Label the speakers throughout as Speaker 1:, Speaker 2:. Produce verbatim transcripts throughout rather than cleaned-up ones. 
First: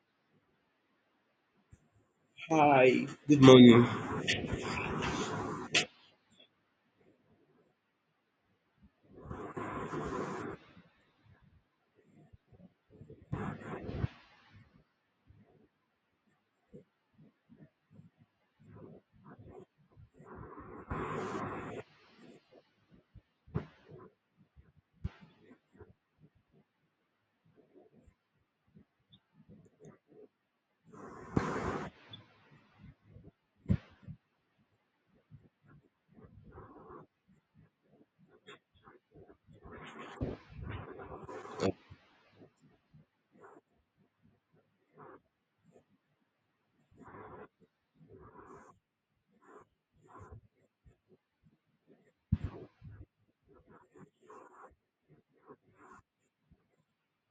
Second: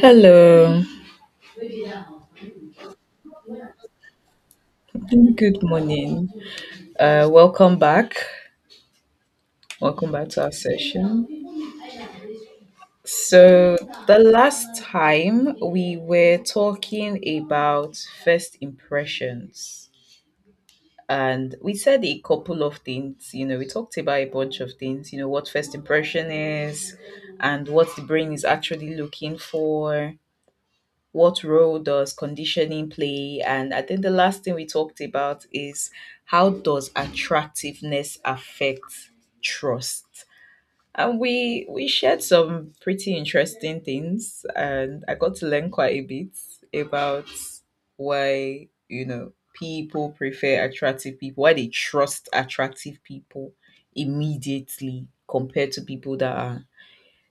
Speaker 1: Hello,
Speaker 2: Hi, good morning.
Speaker 1: good morning. Uh, welcome back. Welcome back to our session. So, the last time we were talking about first impressions, and we said a couple of things. You know, we talked about a bunch of things, you know, what first impression is and what the brain is actually looking for, what role does conditioning play? And I think the last thing we talked about is how does attractiveness affect trust? And we we shared some pretty interesting things, and I got to learn quite a bit about why, you know people prefer attractive people, why they trust attractive people immediately compared to people that are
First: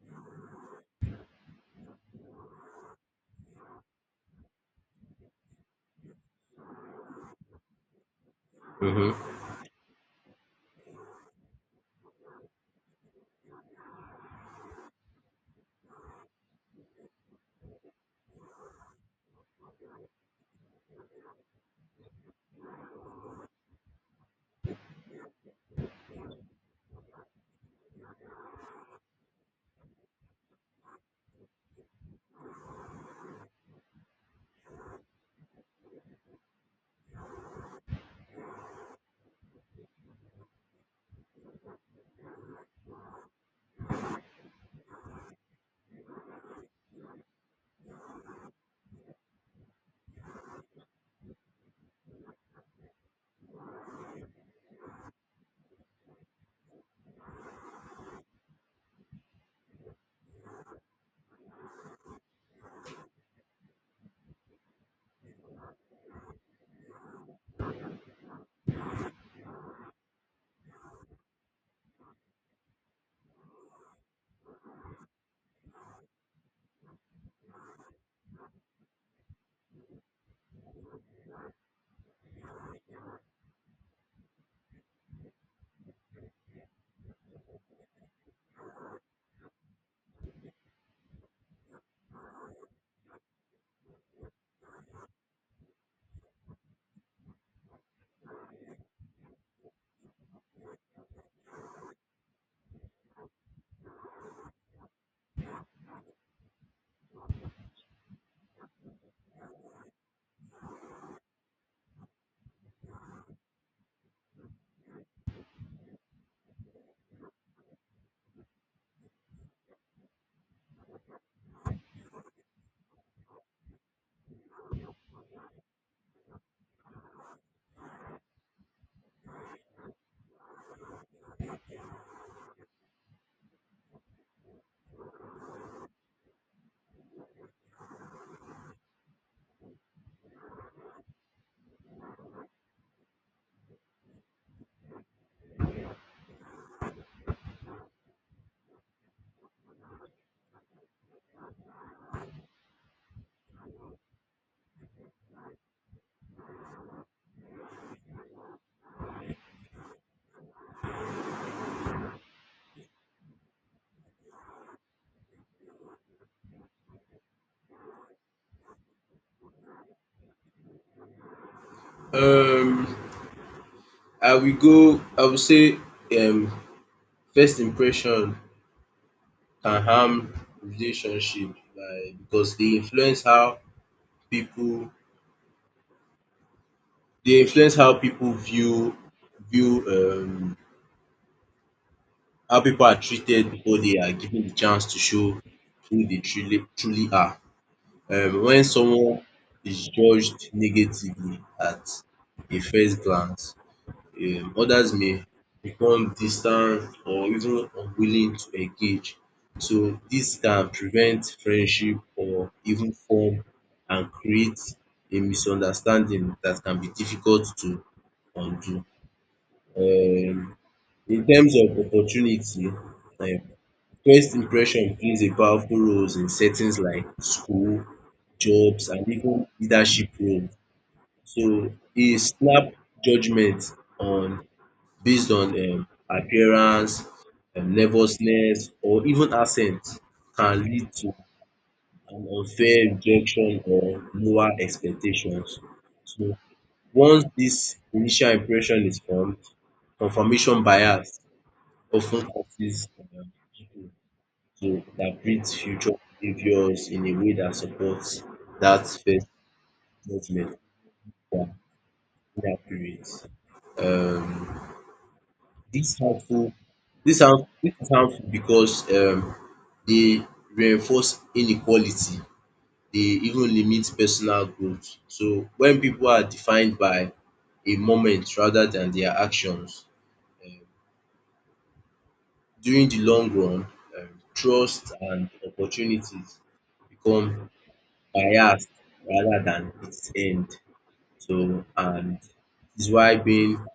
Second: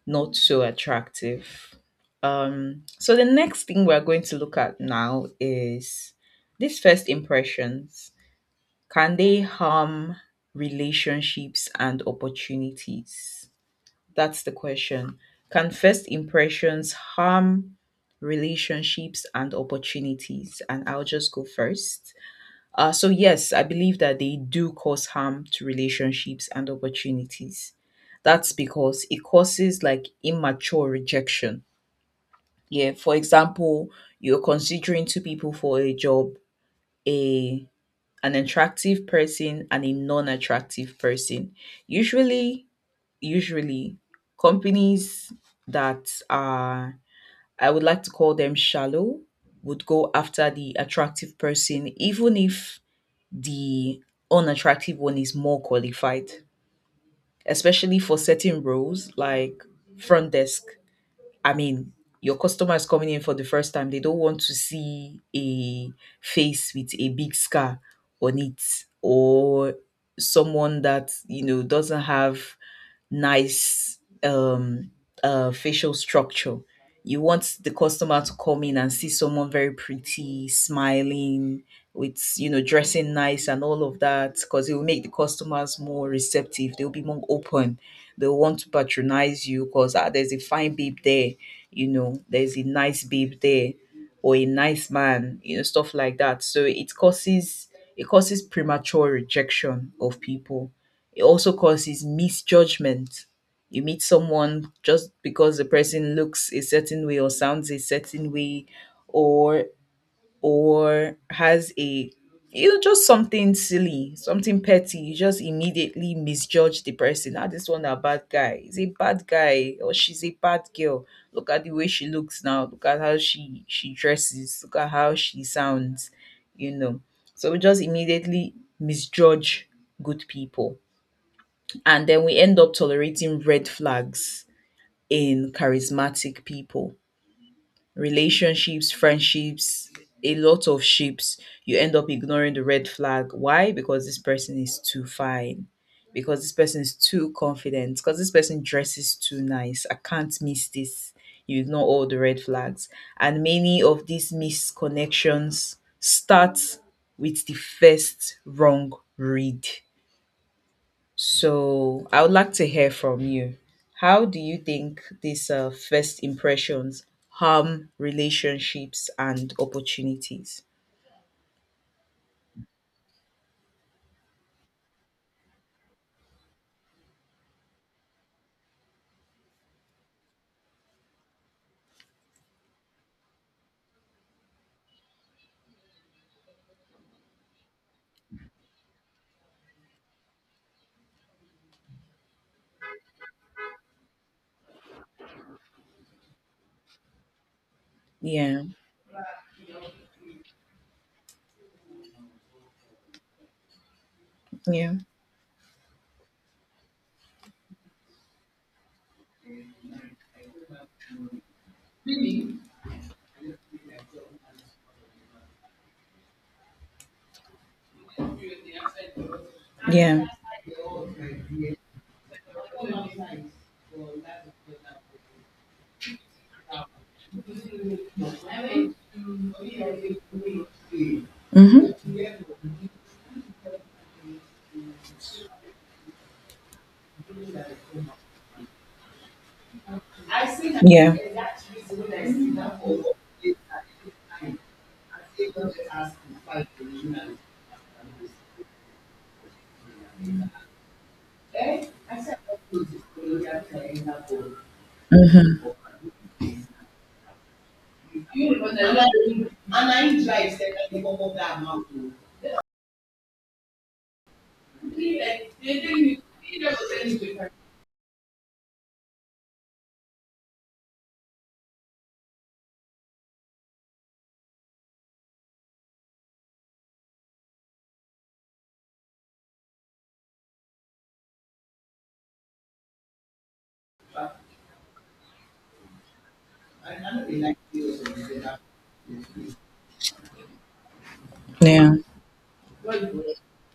Speaker 1: not so attractive. Um, so the next thing we're going to look at now is these first impressions. Can
Speaker 2: Mhm.
Speaker 1: they harm relationships and opportunities? That's the question. Can first impressions harm relationships and opportunities? And I'll just go first. Uh, so, yes, I believe that they do cause harm to relationships and opportunities. That's because it causes like immature rejection. Yeah, for example, you're considering two people for a job, a an attractive person and a non-attractive person. Usually, usually companies that are, I would like to call them shallow, would go after the attractive person even if the unattractive one is more qualified, especially for certain roles like front desk. I mean, your customer is coming in for the first time, they don't want to see a face with a big scar on it, or someone that, you know, doesn't have nice um uh facial structure. You want the customer to come in and see someone very pretty, smiling, with, you know, dressing nice and all of that, because it will make the customers more receptive. They'll be more open. They'll want to patronize you because ah, there's a fine babe there, you know, there's a nice babe there, or a nice man, you know, stuff like that. So it causes it causes premature rejection of people. It also causes misjudgment. You meet someone just because the person looks a certain way or sounds a certain way, or or has a, you know, just something silly, something petty, you just immediately misjudge the person. Ah, this one a bad guy. He's a bad guy or she's a bad girl. Look at the way she looks now. Look at how she she dresses. Look at how she sounds. You know, so we just immediately misjudge good people, and then we end up tolerating red flags in charismatic people, relationships, friendships, a lot of ships. You end up ignoring the red flag. Why? Because this person is too fine. Because this person is too confident. Because this person dresses too nice. I can't miss this. You ignore all the red flags. And many of these misconnections start with the first wrong read. So I would like to hear from you. How do you think these uh, first impressions harm relationships and opportunities?
Speaker 2: Um, I will go. I will say, um, first impression can harm relationship by because they influence how people they influence how people view view um how people are treated before they are given the chance to show who they truly truly are. Um,
Speaker 1: Yeah,
Speaker 2: when someone is judged negatively at a first glance, um others
Speaker 1: yeah,
Speaker 2: may become distant or even unwilling to engage. So this can prevent friendship or even form and create a misunderstanding that can be difficult to undo.
Speaker 1: yeah.
Speaker 2: um In terms of opportunity, um first impression plays a powerful role in settings like school, jobs and even leadership roles. So
Speaker 1: Mm-hmm.
Speaker 2: a snap judgement on based on um appearance, um nervousness or even accent can lead to
Speaker 1: Yeah,
Speaker 2: an unfair rejection or lower expectations. So once this initial impression is formed, confirmation bias often causes um pipu to interpret future behaviours in a way that supports that first judgement dat inaccurate. um This harmful this harm this is harmful because um dey reinforce inequality. They even limit personal growth. So when people are defined by a moment rather than their actions um during the long run, um trust and opportunities become biased rather than its end. So
Speaker 1: yeah,
Speaker 2: and is why being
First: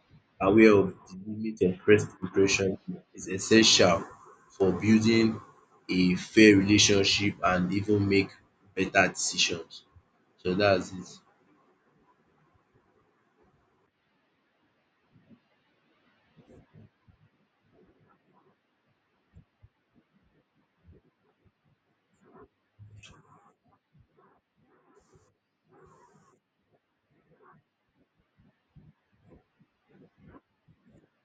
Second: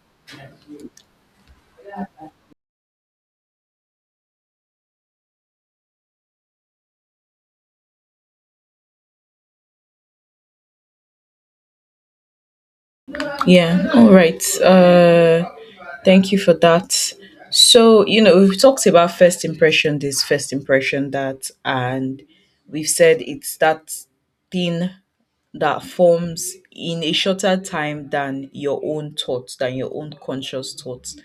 Speaker 2: aware of the limit of first impression is essential for building a fair relationship and even make better decisions. So that's it.
Speaker 1: yeah, all right. Uh, thank you for that. So, you know, we've talked about first impression, this first impression, that, and we've said it's that thing that forms in a shorter time than your own thoughts, than your own conscious thoughts.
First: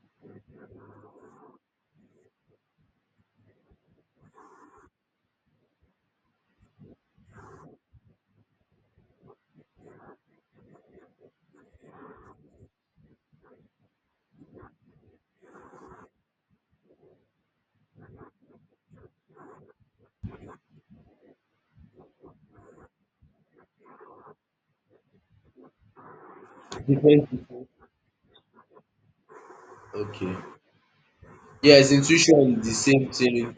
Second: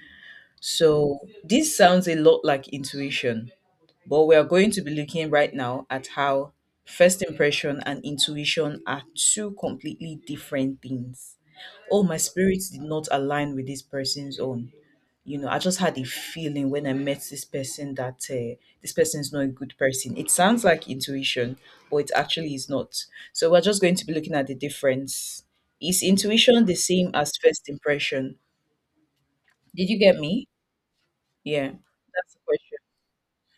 Speaker 1: So, this sounds a lot like intuition, but we are going to be looking right now at how first impression and intuition are two completely different things. Oh, my spirit did not align with this person's own. You know, I just had a feeling when I met this person that, uh, this person is not a good person. It sounds like intuition, but it actually is not. So we're just going to be looking at the difference. Is intuition the same
Speaker 2: Different
Speaker 1: as
Speaker 2: people.
Speaker 1: first impression? Did you get
Speaker 2: Okay.
Speaker 1: me? Yeah,
Speaker 2: Yes,
Speaker 1: that's the
Speaker 2: intuition is the
Speaker 1: question.
Speaker 2: same thing.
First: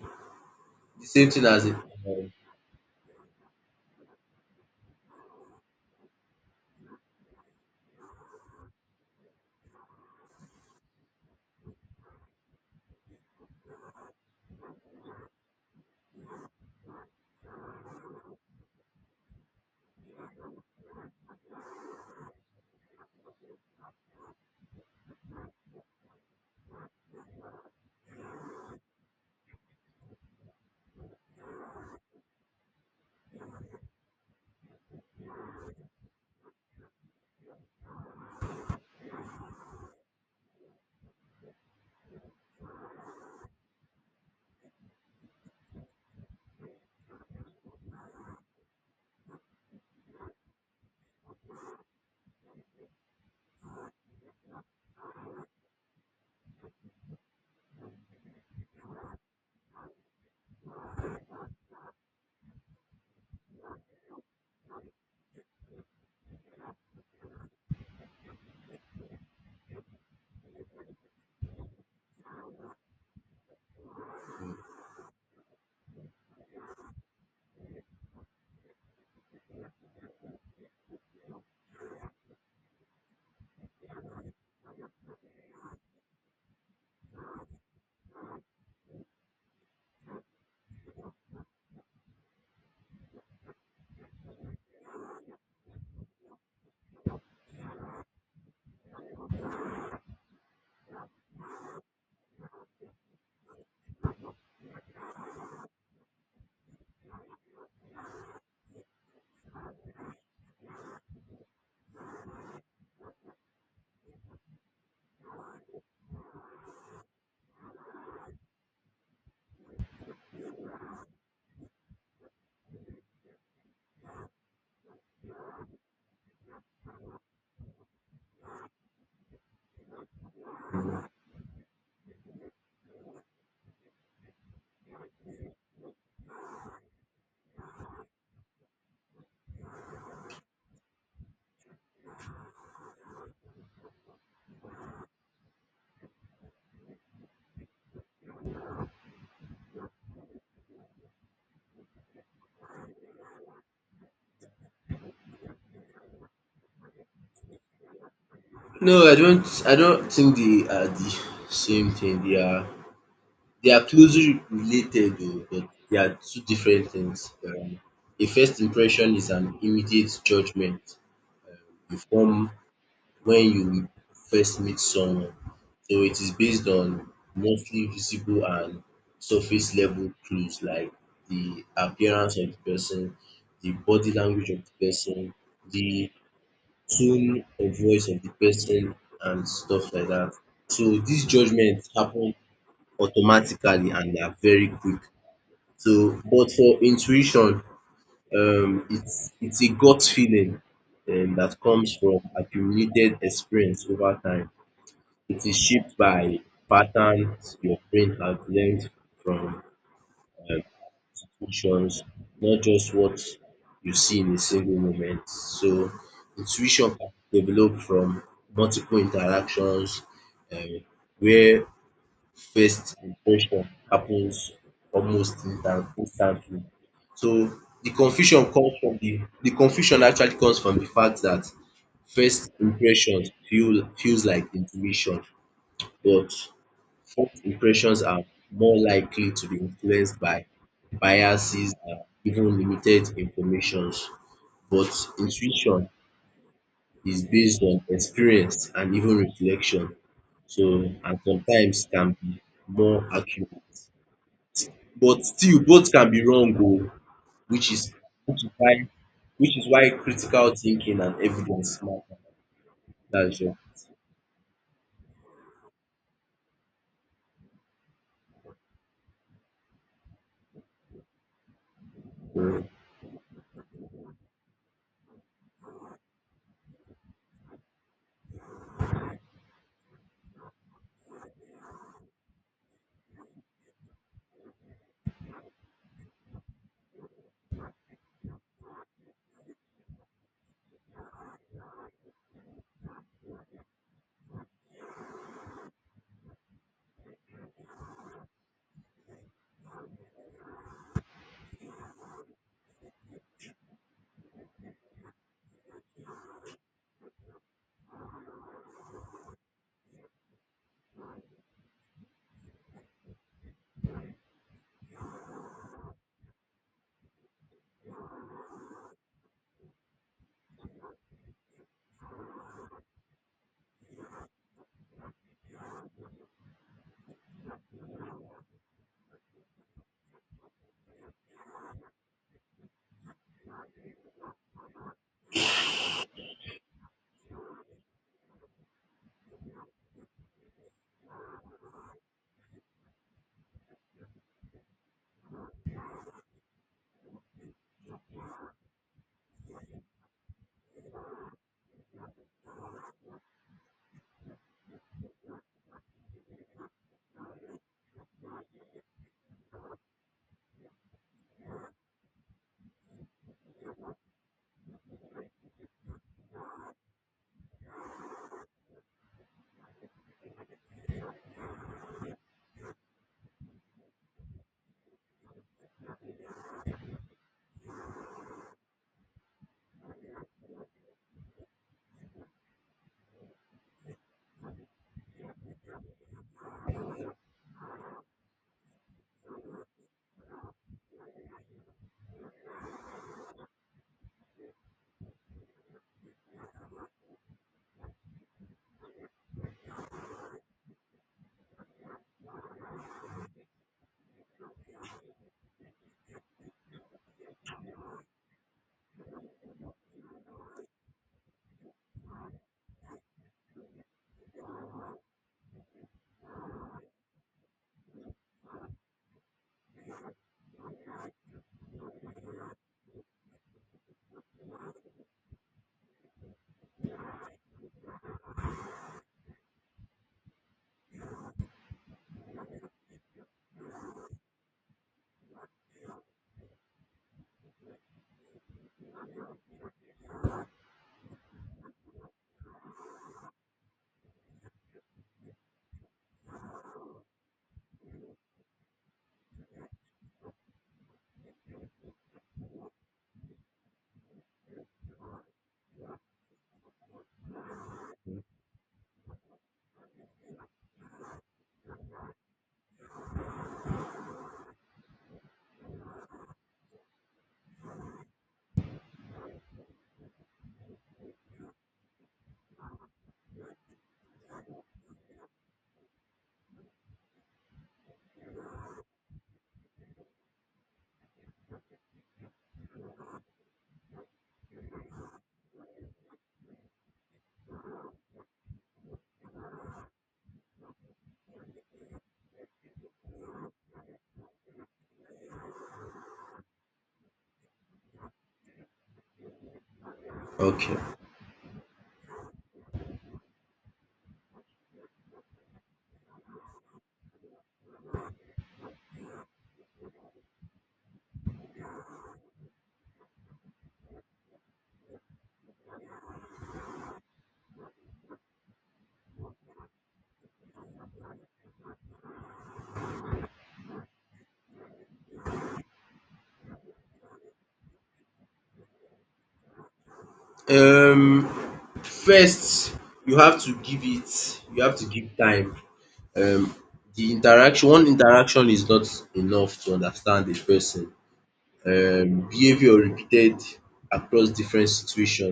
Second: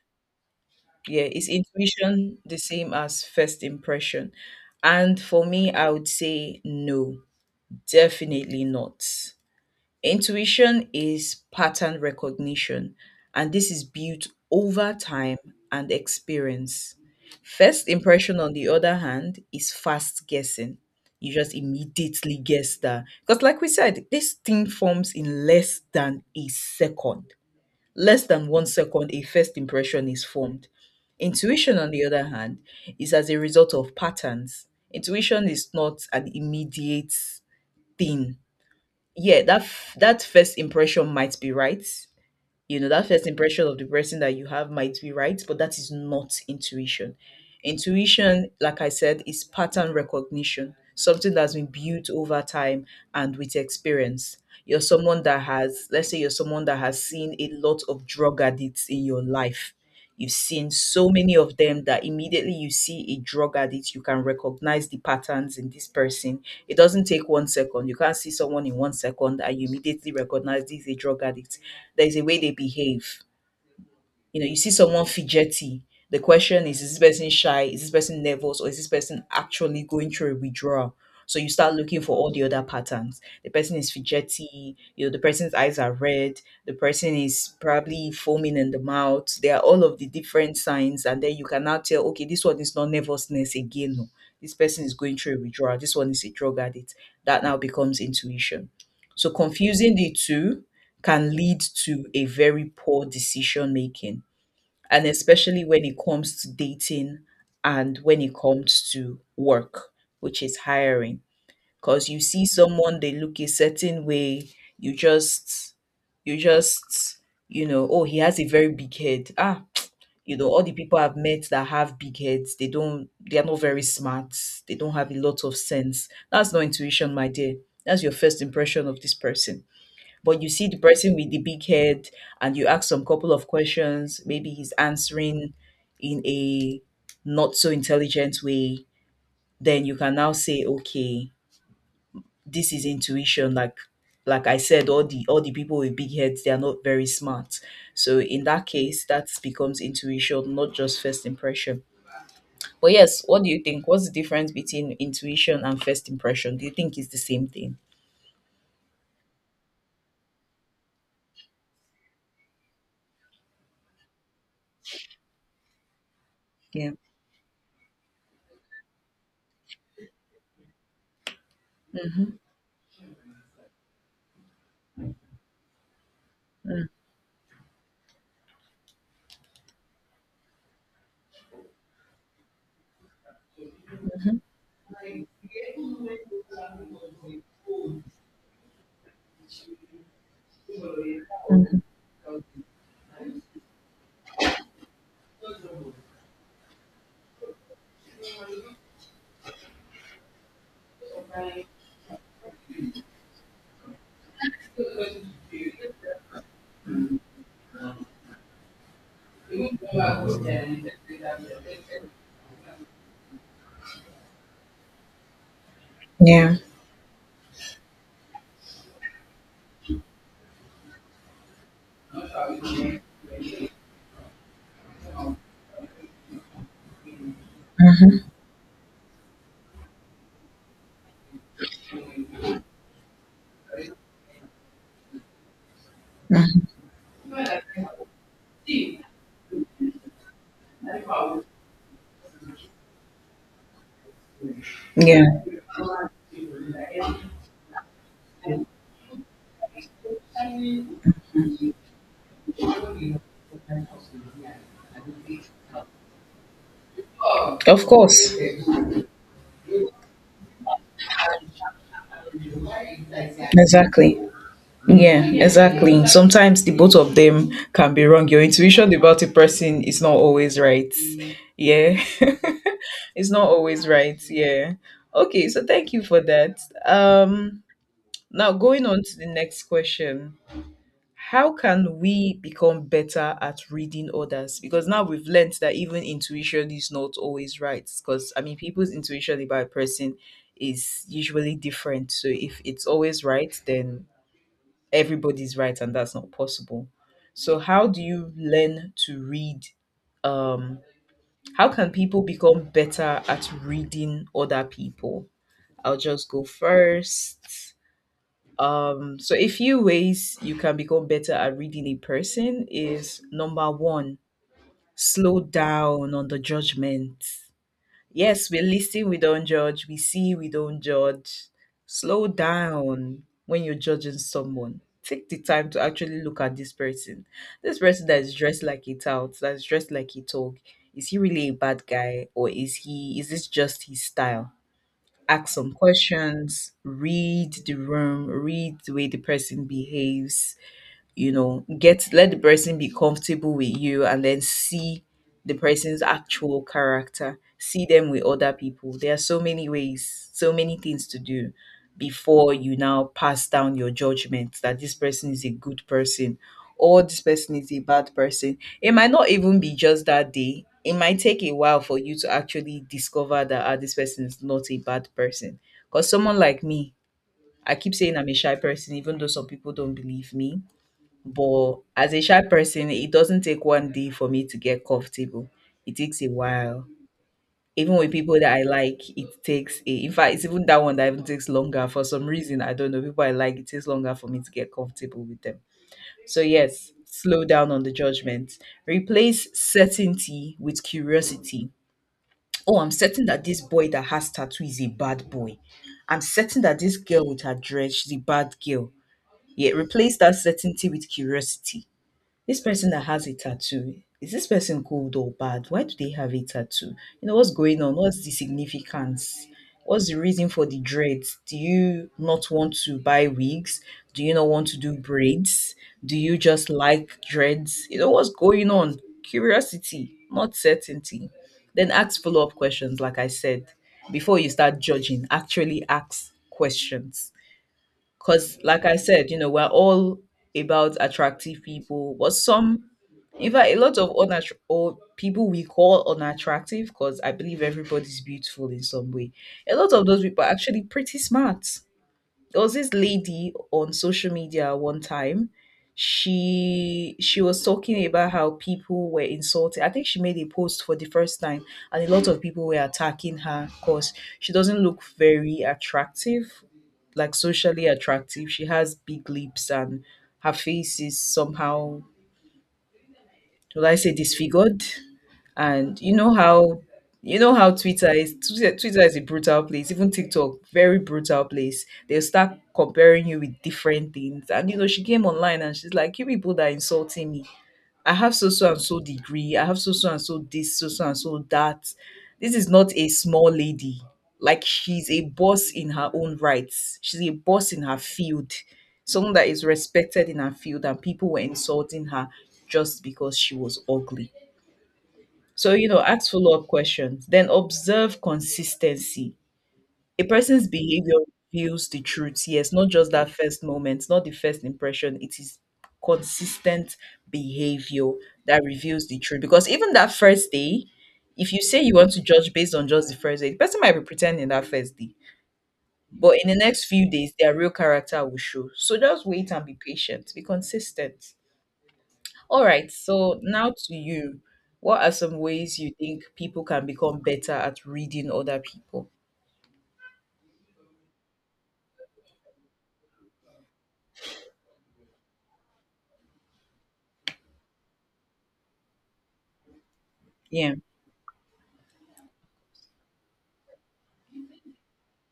Speaker 2: The
Speaker 1: Yeah,
Speaker 2: same thing
Speaker 1: is
Speaker 2: as it. um,
Speaker 1: intuition the same as first impression? And for me, I would say no, definitely not. Intuition is pattern recognition, and this is built over time and experience. First impression, on the other hand, is fast guessing. You just immediately guess that. Because, like we said, this thing forms in less than a second. Less than one second, a first impression is formed. Intuition, on the other hand, is as a result of patterns. Intuition is not an immediate thing. Yeah, that f- that first impression might be right, you know, that first impression of the person that you have might be right, but that is not intuition. Intuition, like I said, is pattern recognition, something that's been built over time and with experience. You're someone that has, let's say you're someone that has seen a lot of drug addicts in your life, you've seen so many of them that immediately you see a drug addict, you can recognize the patterns in this person. It doesn't take one second. You can't see someone in one second and you immediately recognize this is a drug addict. There's a way they behave. You know, you see someone fidgety. The question is, is this person shy? Is this person nervous? Or is this person actually going through a withdrawal? So you start looking for all the other patterns. The person is fidgety, you know, the person's eyes are red, the person is probably foaming in the mouth. There are all of the different signs, and then you can now tell, okay, this one is not nervousness again. No. This person is going through a withdrawal. This one is a drug addict. That now becomes intuition. So confusing the two can lead to a very poor decision making, and especially when it comes to dating and when it comes to work, which is hiring. Because you see someone, they look a certain way, you just, you just, you know, oh, he has a very big head. Ah, you know, all the people I've met that have big heads, they don't, they are not very smart, they don't have a lot of sense. That's not intuition, my dear. That's your first impression of this person. But you see the person with the big head and you ask some couple of questions, maybe he's answering in a not so intelligent way, then you can now say, okay, this is intuition. like like I said, all the all the people with big heads, they are not very smart. So in that case, that becomes intuition, not just first impression. But yes, what do you think? What's the difference between intuition and first impression? Do you think it's the same thing?
Speaker 2: No, I don't. I don't think they are the same thing. They are they are closely related, though, but they are two different
Speaker 1: Yeah.
Speaker 2: things. Um, a first impression is an immediate judgment,
Speaker 1: Hmm.
Speaker 2: from when you first meet someone. So it is based on mostly visible and surface level clues like the appearance of the person, the body language of the person, the tone of voice of the person, and stuff like that. So these judgments happen automatically and they are very quick. So, but for intuition, um, it's it's a gut feeling um, that comes from accumulated experience over time. It is shaped by patterns your brain has learned from situations, not just what you see in a single moment. So
Speaker 1: Yeah.
Speaker 2: intuition can develop from multiple interactions um, where first impression happens almost instant instantly. So the confusion comes from the the confusion actually comes from the fact that first impressions feel feels like intuition, but
Speaker 1: Mm.
Speaker 2: first impressions are more likely to be influenced by biases and even limited informations. But
Speaker 1: Yeah.
Speaker 2: intuition is based on experience and even reflection. So and sometimes can be more accurate. But still both can be wrong oh, which
Speaker 1: Of
Speaker 2: is
Speaker 1: course.
Speaker 2: which is why which is why critical thinking and evidence matter. That's all.
Speaker 1: Exactly. Yeah, exactly. Sometimes the both of them can be wrong. Your intuition about a person is not always right. Yeah.
Speaker 2: Hmm.
Speaker 1: It's not always right. Yeah. Okay, so thank you for that. Um Now going on to the next question. How can we become better at reading others? Because now we've learned that even intuition is not always right. Because I mean people's intuition about a person is usually different. So if it's always right, then everybody's right, and that's not possible. So how do you learn to read, um how can people become better at reading other people? I'll just go first. Um so a few ways you can become better at reading a person is, number one, slow down on the judgment. Yes, we listen, we don't judge. We see, we don't judge. Slow down when you're judging someone. Take the time to actually look at this person. This person that is dressed like a tout, that's dressed like a dog. Is he really a bad guy, or is he is this just his style? Ask some questions, read the room, read the way the person behaves, you know, get, let the person be comfortable with you, and then see the person's actual character, see them with other people. There are so many ways, so many things to do before you now pass down your judgment that this person is a good person or this person is a bad person. It might not even be just that day, it might take a while for you to actually discover that, ah, this person is not a bad person. Because someone like me, I keep saying I'm a shy person, even though some people don't believe me, but as a shy person, it doesn't take one day for me to get comfortable. It takes a while. Even with people that I like, it takes a. In fact, it's even that one that even takes longer for some reason. I don't know. People I like, it takes longer for me to get comfortable with them. So yes, slow down on the judgment. Replace certainty with curiosity. Oh, I'm certain that this boy that has tattoo is a bad boy. I'm certain that this girl with her dress, she's a bad girl. Yeah, replace that certainty with curiosity. This person that has a tattoo, is this person good or bad? Why do they have a tattoo? You know, what's going on? What's the significance? What's the reason for the dreads? Do you not want to buy wigs? Do you not want to do braids? Do you just like dreads? You know, what's going on? Curiosity, not certainty. Then ask follow up questions, like I said. Before you start judging, actually ask questions, because, like I said, you know, we're all about attractive people, but some, in fact, a lot of unattra- or people we call unattractive, because I believe everybody's beautiful in some way. A lot of those people are actually pretty smart. There was this lady on social media one time. She she was talking about how people were insulted. I think she made a post for the first time, and a lot of people were attacking her because she doesn't look very attractive, like socially attractive. She has big lips and her face is somehow, will I say, disfigured? And you know how you know how Twitter is. Twitter, Twitter is a brutal place. Even TikTok, very brutal place. They'll start comparing you with different things. And you know, she came online and she's like, "You people that are insulting me. I have so so and so degree. I have so so and so this, so so and so that. This is not a small lady. Like, she's a boss in her own rights. She's a boss in her field. Someone that is respected in her field, and people were insulting her just because she was ugly." So, you know, ask follow up questions, then observe consistency. A person's
Speaker 2: Okay.
Speaker 1: behavior reveals the truth. Yes, not just that first moment, not the first impression. It is consistent behavior that reveals the truth. Because even that first day, if you say you want to judge based on just the first day, the person might be pretending that first day. But in the next few days, their real character will show. So just wait and be patient, be consistent. All right, so now to you. What are some ways you think people can become better at reading other people?
Speaker 2: Um first you have to give it you have to give time. Um the interaction one interaction is not enough to understand a
Speaker 1: Yeah,
Speaker 2: person. Um behaviour repeated across different situation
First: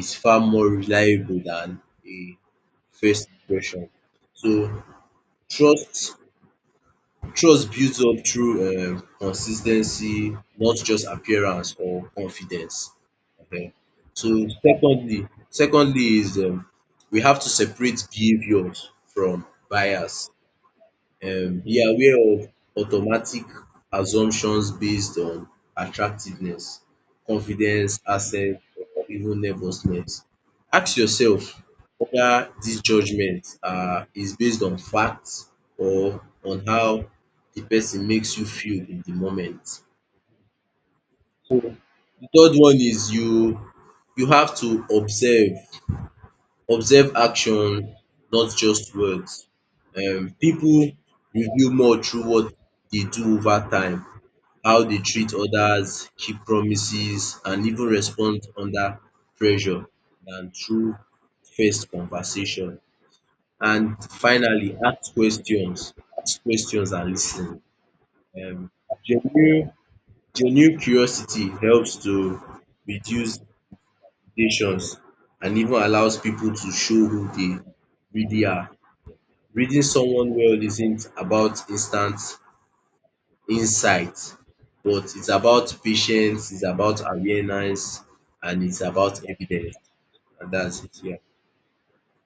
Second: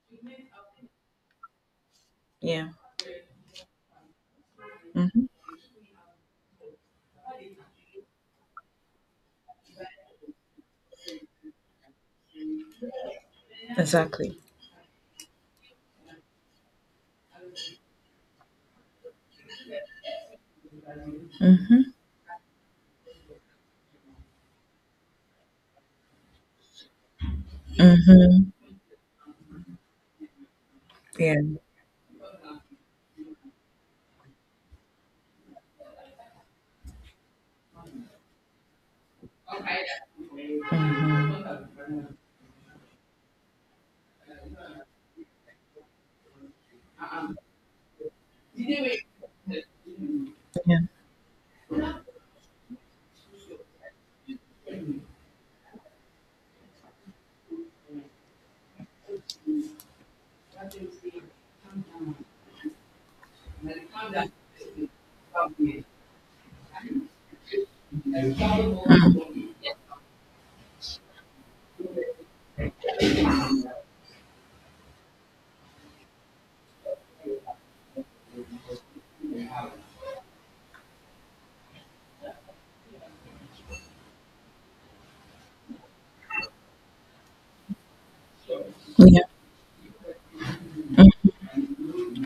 Speaker 2: is far more reliable than a
Speaker 1: yeah,
Speaker 2: first impression. So
Speaker 1: hmm,
Speaker 2: trust Trust builds up through um consis not just appearance or confidence. Okay. So
Speaker 1: exactly.
Speaker 2: secondly secondly is um we have to separate behaviours from bias um be
Speaker 1: Mm-hmm,
Speaker 2: aware of automatic assumptions based on attractiveness, confidence,
Speaker 1: mm-hmm.
Speaker 2: access or even nervousness. Ask
Speaker 1: Yeah,
Speaker 2: yourself whether this judgement um is based on facts or on how the person makes you feel in the moment. The third one is you you have to observe, observe action not just words. Um Pipu
Speaker 1: yeah,
Speaker 2: reveal more through what they do over time how they treat others, keep promises, and even respond under pressure than through first conversation. And finally, ask questions. Ask questions and listen. Um, genuine genuine curiosity helps to reduce irritations and even allows people to show who they really are. Reading someone well isn't about instant insight, but it's about patience, it's about awareness, and it's about
Speaker 1: yeah,
Speaker 2: evidence. And that's it, yeah.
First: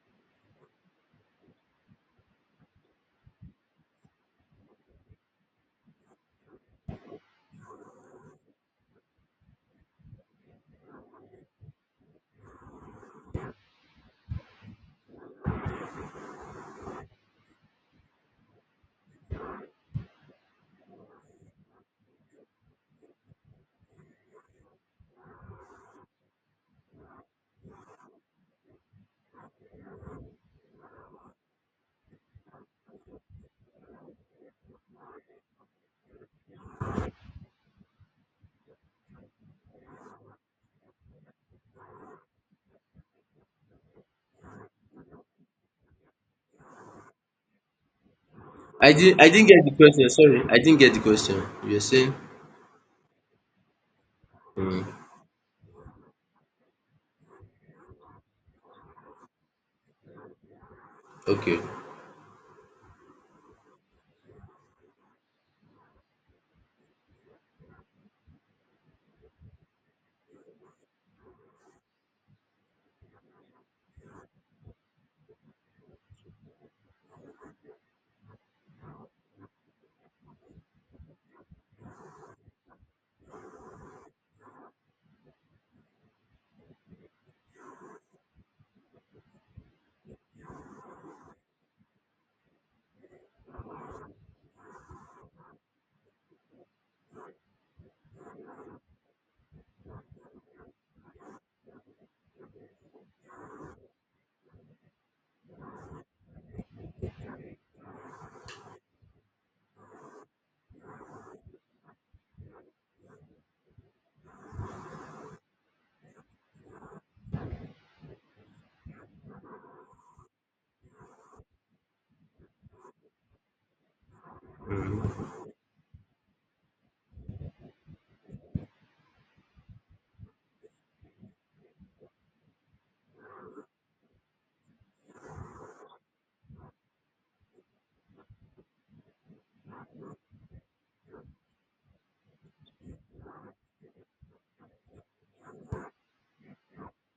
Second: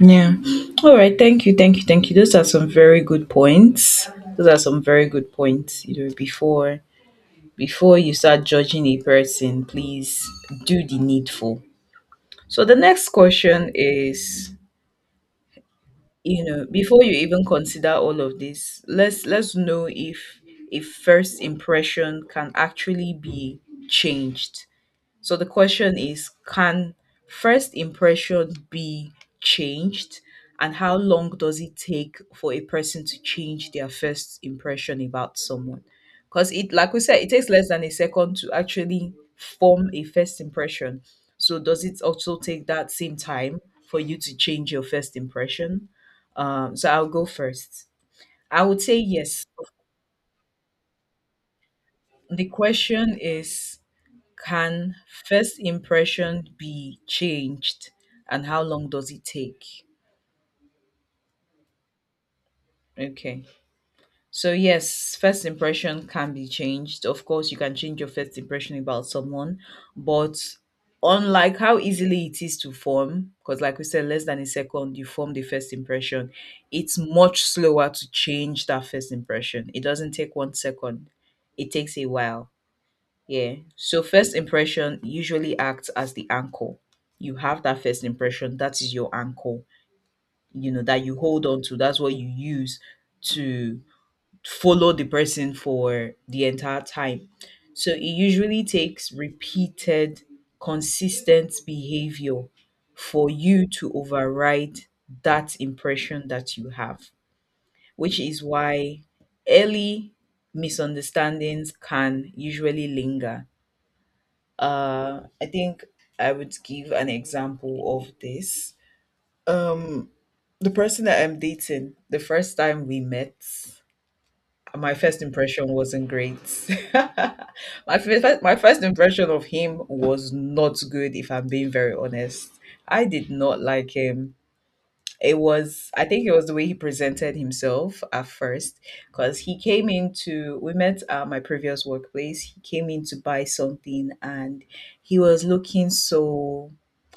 Speaker 1: yeah. All right, thank you, thank you, thank you. Those are some very good points. Those are some very good points. You know, before before you start judging a person, please do the needful. So the next question is, you know before you even consider all of this, let's let's know if if first impression can actually be changed. So the question is, can first impression be changed, and how long does it take for a person to change their first impression about someone? Cuz, it, like we said, it takes less than a second to actually form a first impression. So does it also take that same time for you to change your first impression? Um so I'll go first. I would
Speaker 2: I
Speaker 1: say
Speaker 2: didn't I
Speaker 1: yes.
Speaker 2: didn't get the question, sorry. I didn't get the question. You're saying?
Speaker 1: The question is,
Speaker 2: Hmm,
Speaker 1: can first impression be changed and how long does it take?
Speaker 2: okay.
Speaker 1: Okay. So yes, first impression can be changed. Of course, you can change your first impression about someone, but unlike how easily it is to form, because, like we said, less than a second you form the first impression, it's much slower to change that first impression. It doesn't take one second. It takes a while. Yeah. So first impression usually acts as the anchor. You have that first impression, that is your anchor, you know, that you hold on to. That's what you use to follow the person for the entire time. So it usually takes repeated, consistent behavior for you to override that impression that you have, which is why early misunderstandings can usually linger. uh, I think I would give an example of this. Um, the person that I'm dating, the first time we met, my first impression wasn't great. my first, my first impression of him was not good. If I'm being very honest, I did not like him. It was, I think, it was the way he presented himself at first, because he came in to we met at my previous workplace. He came in to buy something, and he was looking so,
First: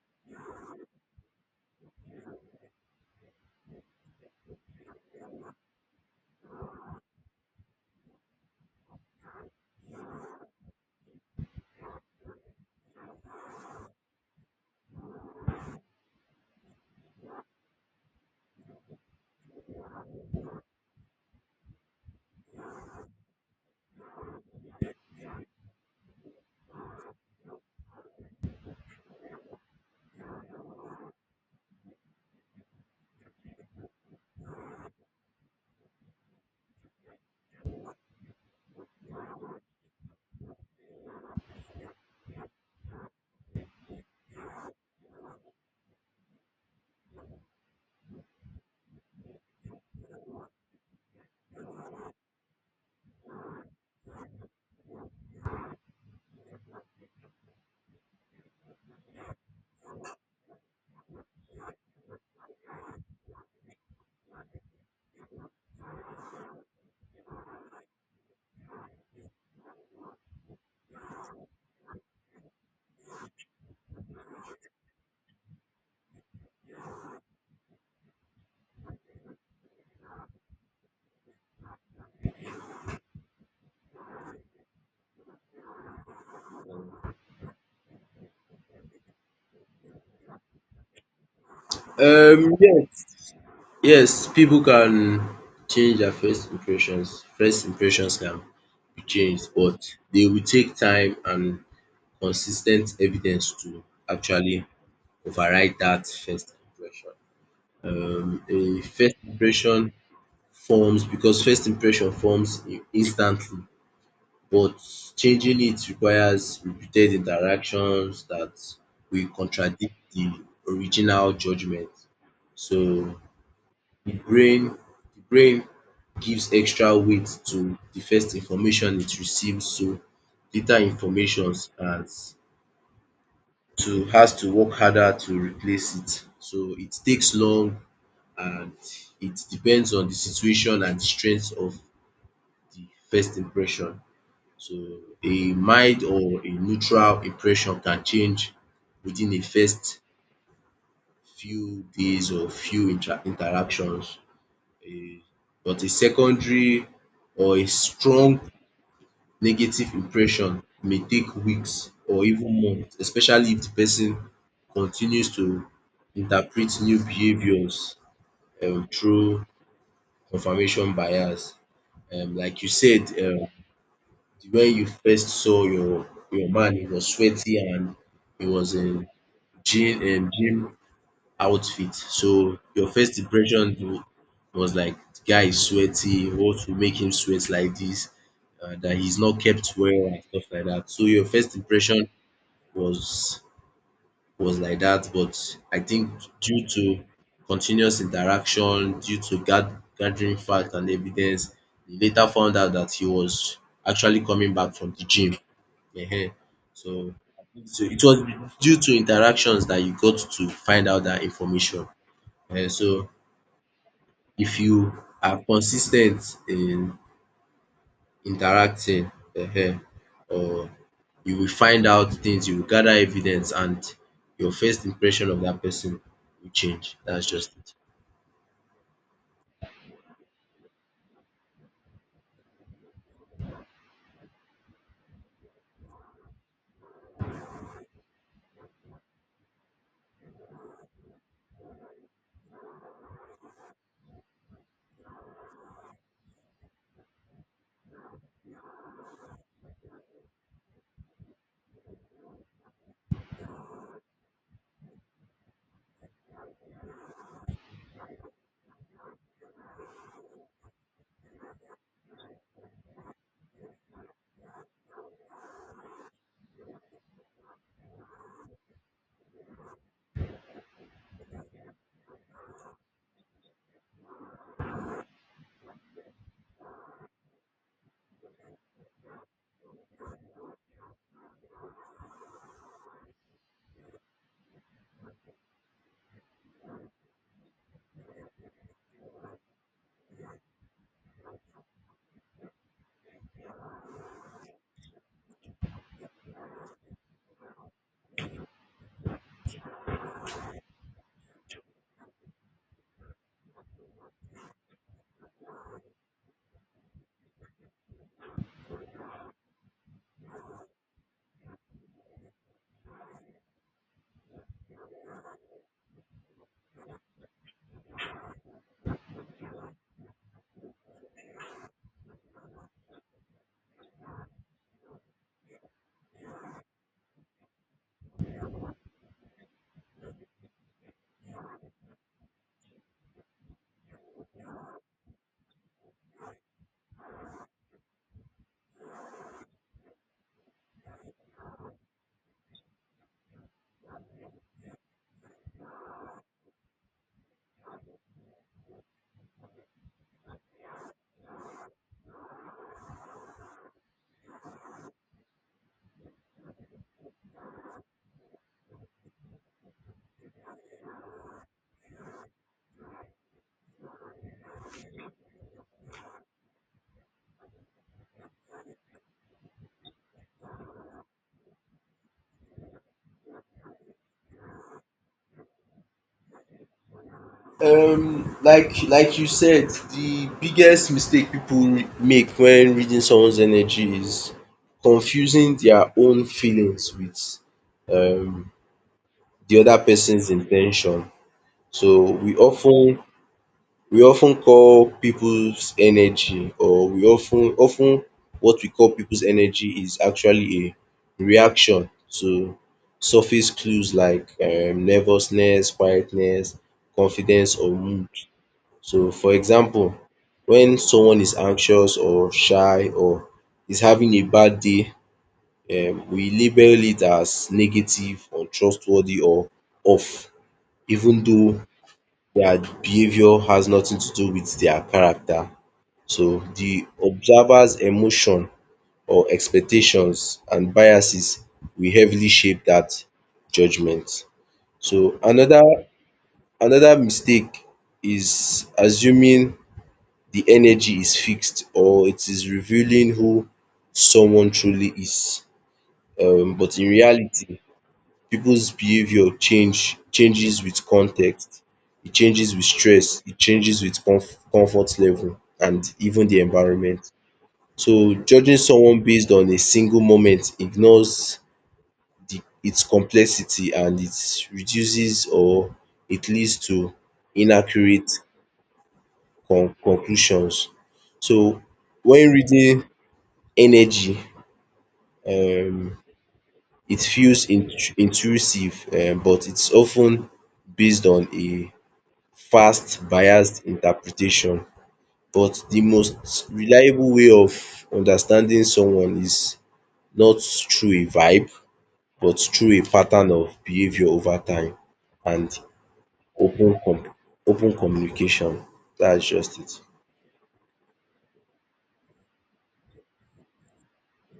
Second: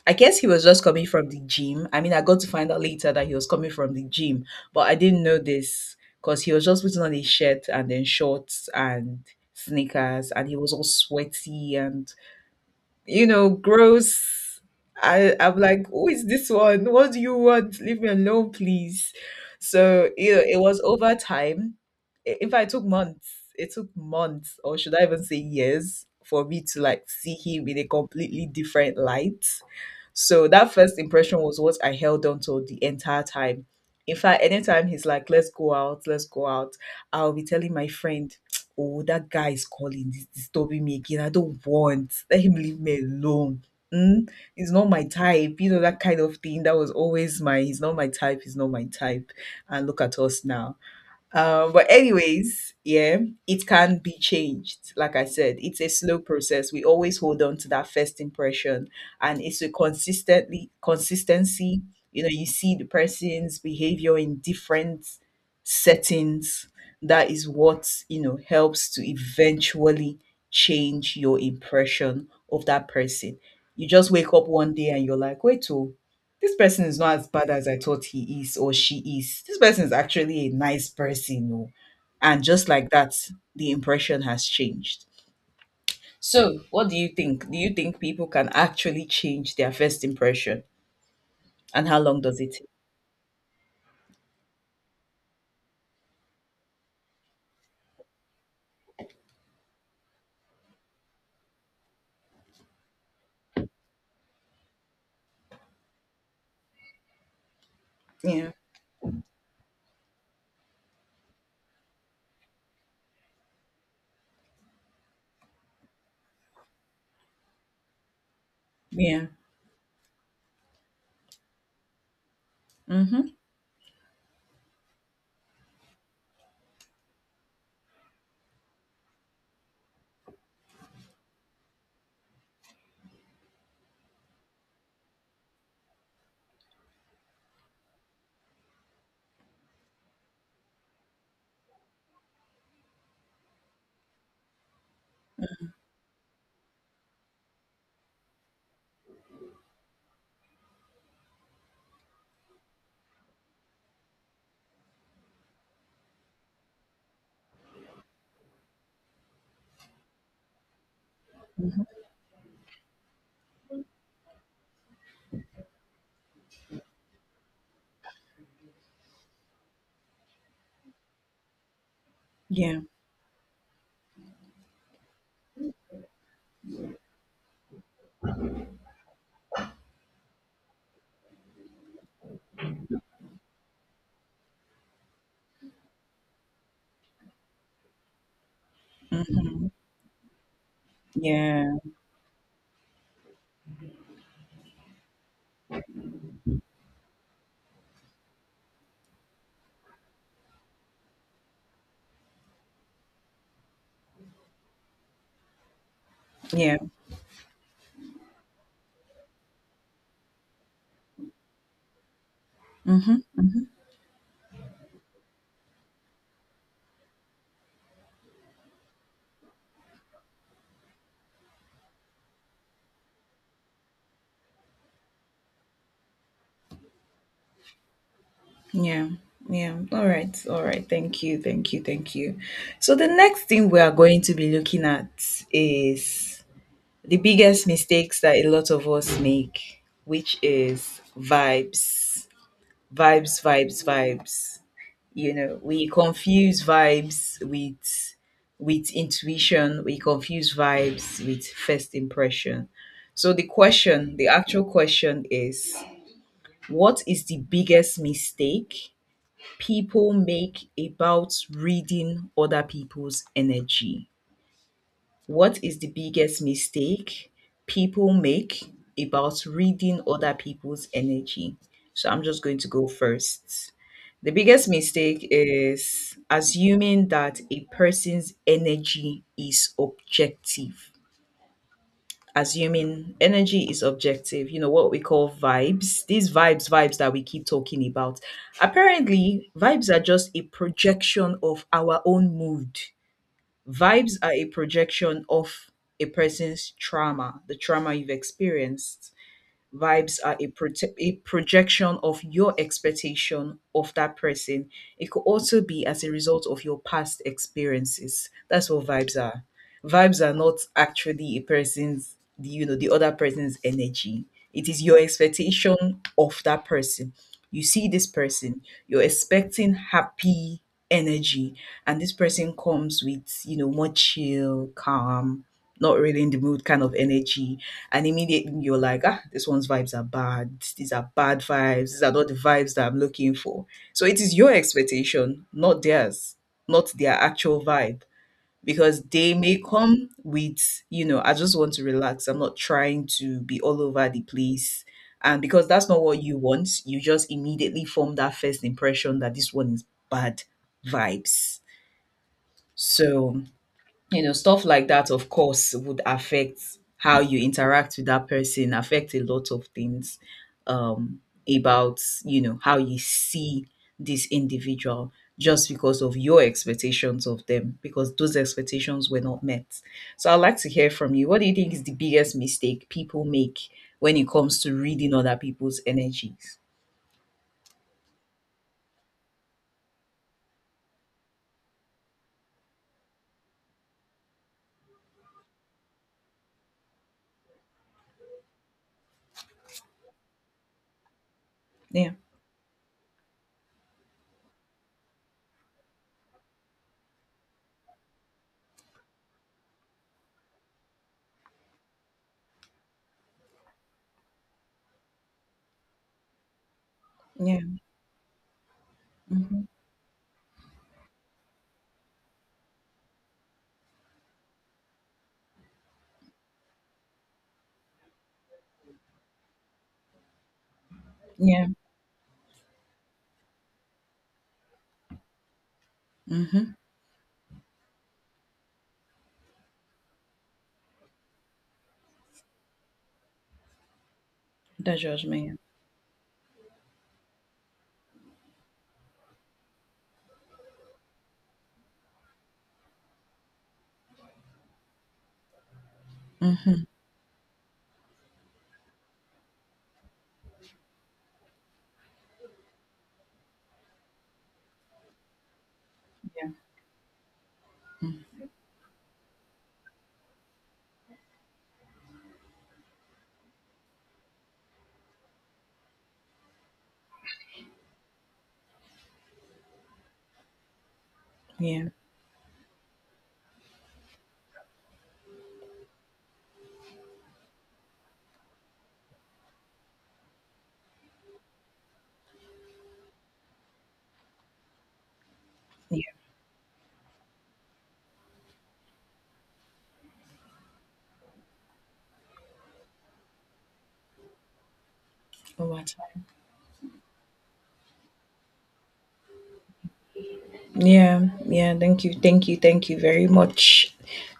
Speaker 1: I guess he was just coming from the gym. I mean, I got to find out later that he was coming from the gym, but I didn't know this, because he was just putting on his shirt and then shorts and sneakers, and he was all sweaty and, you know, gross. I, I'm like, who is this one? What do you want? Leave me alone, please. So, you know, it was over time. I- In fact, it took months. It took months, or should I even say years, for me to like see him in a completely different light. So that first impression was what I held on to the entire time. In fact, anytime he's like, let's go out, let's go out, I'll be telling my friend, oh, that guy is calling, he's disturbing me again. I don't want. Let him leave me alone. Mm? He's not my type. You know, that kind of thing. That was always my, he's not my type, he's not my type. And look at us now. Um, but anyways, yeah, it can be changed. Like I said, it's a slow process. We always hold on to that first impression, and it's a consistently consistency. You know, you see the person's behavior in different settings. That is what you know helps to eventually change your impression of that person. You just wake up one day and you're like, wait, oh, this person is not as bad as I thought he is or she is. This person is actually a nice person. Oh." And just like that, the impression has changed. So, what do you think? Do you think people can actually change their first impression? And how long does
Speaker 2: Um
Speaker 1: it take?
Speaker 2: yes, yes, people can change their first impressions. First impressions can be changed, but they will take time and consistent evidence to actually override that first impression. Um,
Speaker 1: Yeah.
Speaker 2: a first impression forms because first impression forms in- instantly but changing it requires repeated interactions that
Speaker 1: Yeah.
Speaker 2: will contradict the original judgment so
Speaker 1: Mm-hmm.
Speaker 2: the brain the brain gives extra weight to the first information it receives so later informations as to has to work harder to replace it so it takes long and it depends on the situation and the strength of the first impression. So a mild or a neutral impression can change within a first few days or few inter interactions. A but a secondary or a strong negative impression may take weeks or even months especially if the person continues to interpret new behaviours um through confirmation bias. Um like you
Speaker 1: Yeah.
Speaker 2: said um when you first saw your your man, he was sweaty and he was in gym um gym outfit. So your first impression you was like the guy is sweaty, what will make him sweat like this? And that he's not
Speaker 1: Mm-hmm.
Speaker 2: kept well and stuff like that. So your first
Speaker 1: Yeah.
Speaker 2: impression was was like that, but I think due to continuous interaction, due to gath- gathering fact and evidence, they later found out that he was actually coming back from the gym. Ehen.
Speaker 1: Yeah.
Speaker 2: So, so it was due to interactions that you got to find out that information. Ehen. So
Speaker 1: Mm-hmm. Mm-hmm.
Speaker 2: if you are consistent in interacting um or you will find out things, you will gather evidence and your first impression of that person will change. That's just it.
Speaker 1: Yeah. Yeah. All right. All right. Thank you. Thank you. Thank you. So, the next thing we are going to be looking at is the biggest mistakes that a lot of us make, which is vibes, vibes, vibes, vibes. You know, we confuse vibes with with intuition. We confuse vibes with first impression. So the question, the actual question, is, what is the biggest mistake people make about reading other people's energy? What is the biggest mistake people make about reading other people's energy? So I'm just going to go first. The biggest mistake is assuming that a person's energy is objective. Assuming energy is objective, you know, what we call vibes, these vibes, vibes that we keep talking about. Apparently, vibes are just a projection of our own mood. Vibes are a projection of a person's trauma, the trauma you've experienced. Vibes are a, prote- a projection of your expectation of that person. It could also be as a result of your past experiences. That's what vibes are. Vibes are not actually a person's, the- you know, the other person's energy. It is your expectation of that person. You see this person, you're expecting happy energy, and this person comes with, you know, more chill, calm, not really in the mood kind of energy, and immediately you're like, ah, this one's vibes are bad. These are bad vibes. These are not the vibes that I'm looking for. So it is your expectation, not theirs, not their actual vibe, because they may come with, you know, I just want to relax. I'm not trying to be all over the place. And because that's not what you want, you just immediately form that first impression that this one is bad vibes. So you know stuff like that, of course, would affect how you interact with that person, affect a lot of things, um about you know how you see this individual, just because of your expectations of them, because those expectations were not met. So I'd like to hear from you, what do you think is the biggest mistake people make when it comes to reading other people's energies?
Speaker 2: Um, like like you said, the biggest mistake people re- make when reading someone's energy is confusing their own feelings with um the other person's intention. So
Speaker 1: Yeah,
Speaker 2: we often we often call people's energy or we often often what we call people's energy is actually a reaction to surface clues like um nervousness, quietness, confidence
Speaker 1: yeah,
Speaker 2: or mood. So for
Speaker 1: hmm,
Speaker 2: example, when someone is anxious or shy or is having a bad day, um we label it as negative, untrustworthy or off even though
Speaker 1: yeah,
Speaker 2: their behavior has nothing to do with their character. So
Speaker 1: mm-hmm.
Speaker 2: the observer's emotion or expectations and biases will heavily shape that judgment.
Speaker 1: The
Speaker 2: So
Speaker 1: judgment.
Speaker 2: another another mistake is assuming the energy is fixed or it is revealing who someone truly is.
Speaker 1: Yeah,
Speaker 2: Um but
Speaker 1: mm-hmm.
Speaker 2: in reality people's behavior change changes with context, it changes with stress, it changes with comf- comfort level and even the
Speaker 1: Yeah,
Speaker 2: environment. So
Speaker 1: mm,
Speaker 2: judging someone based on a single moment ignores the its complexity and it reduces or it leads to inaccurate con- conclusions. So
Speaker 1: yeah,
Speaker 2: when reading energy, um it feels int- intrusive um but it's often based on a fast biased interpretation but the
Speaker 1: yeah.
Speaker 2: most reliable way of understanding someone is not through a vibe but through a pattern of behavior over time and
Speaker 1: Oh, what?
Speaker 2: open com- open communication. That's just it.
Speaker 1: Yeah, yeah, thank you, thank you, thank you very much.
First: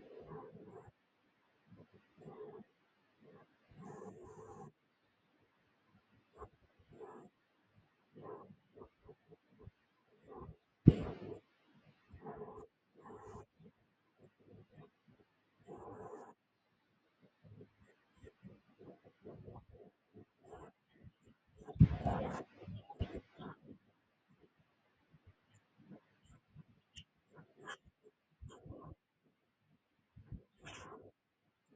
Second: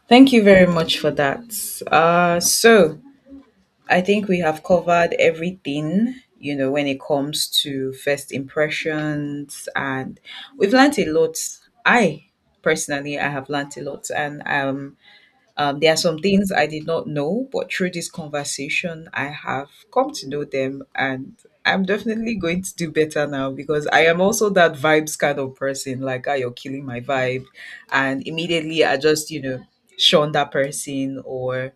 Speaker 1: Thank you very much for that. Uh, so I think we have covered everything, you know, when it comes to first impressions, and we've learnt a lot. I, personally, I have learnt a lot, and um, um, there are some things I did not know, but through this conversation, I have come to know them, and I'm definitely going to do better now, because I am also that vibes kind of person. Like, ah, you're killing my vibe, and immediately I just, you know, shun that person or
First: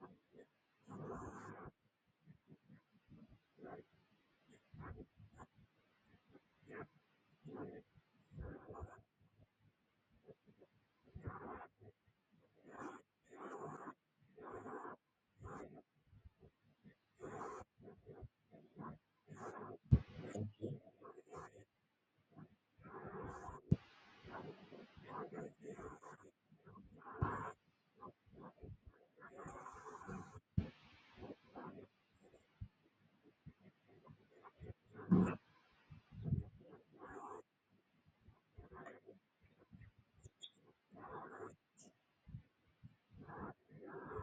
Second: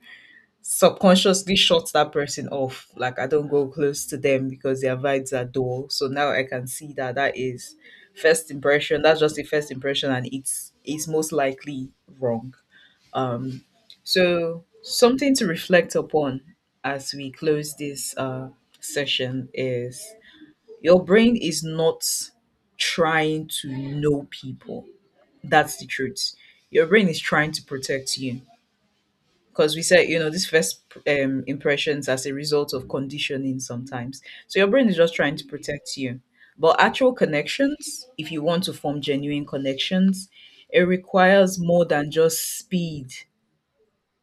Speaker 1: subconsciously shut that person off. Like, I don't go close to them because their vibes are dull. So now I can see that that is first impression. That's just the first impression, and it's it's most likely wrong. Um, so, something to reflect upon as we close this uh, session is, your brain is not trying to know people. That's the truth. Your brain is trying to protect you. Because we said, you know, these first um, impressions as a result of conditioning sometimes. So, your brain is just trying to protect you. But actual connections, if you want to form genuine connections, it requires more than just speed.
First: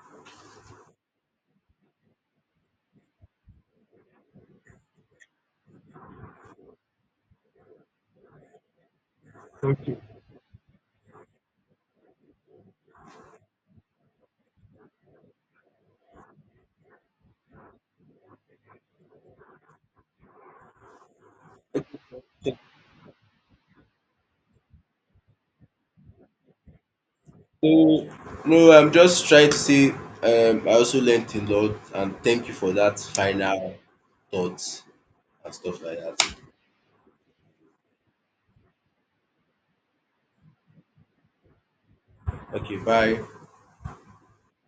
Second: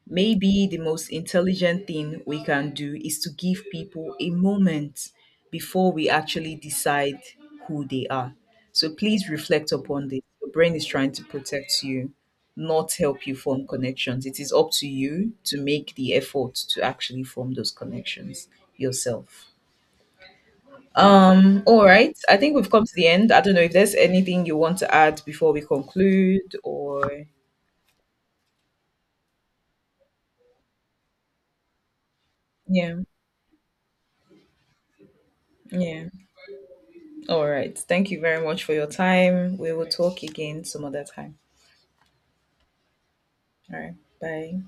Speaker 1: Maybe the most intelligent thing we can do is to give people a moment before we actually decide who they are. So please reflect
Speaker 2: Okay.
Speaker 1: upon this. Your brain is trying to protect you, not help you form connections. It is up to you to make the effort to actually form those connections yourself. Um, all right. I think we've come to the end. I don't know if there's anything you want to add before we conclude, or
Speaker 2: So no, I'm just trying to say um I also learned a lot and thank you for
Speaker 1: yeah,
Speaker 2: that final thoughts and stuff like
Speaker 1: yeah.
Speaker 2: that.
Speaker 1: All right. Thank you very much for your time. We will talk again some other time.
Speaker 2: Okay, bye.
Speaker 1: All right. Bye.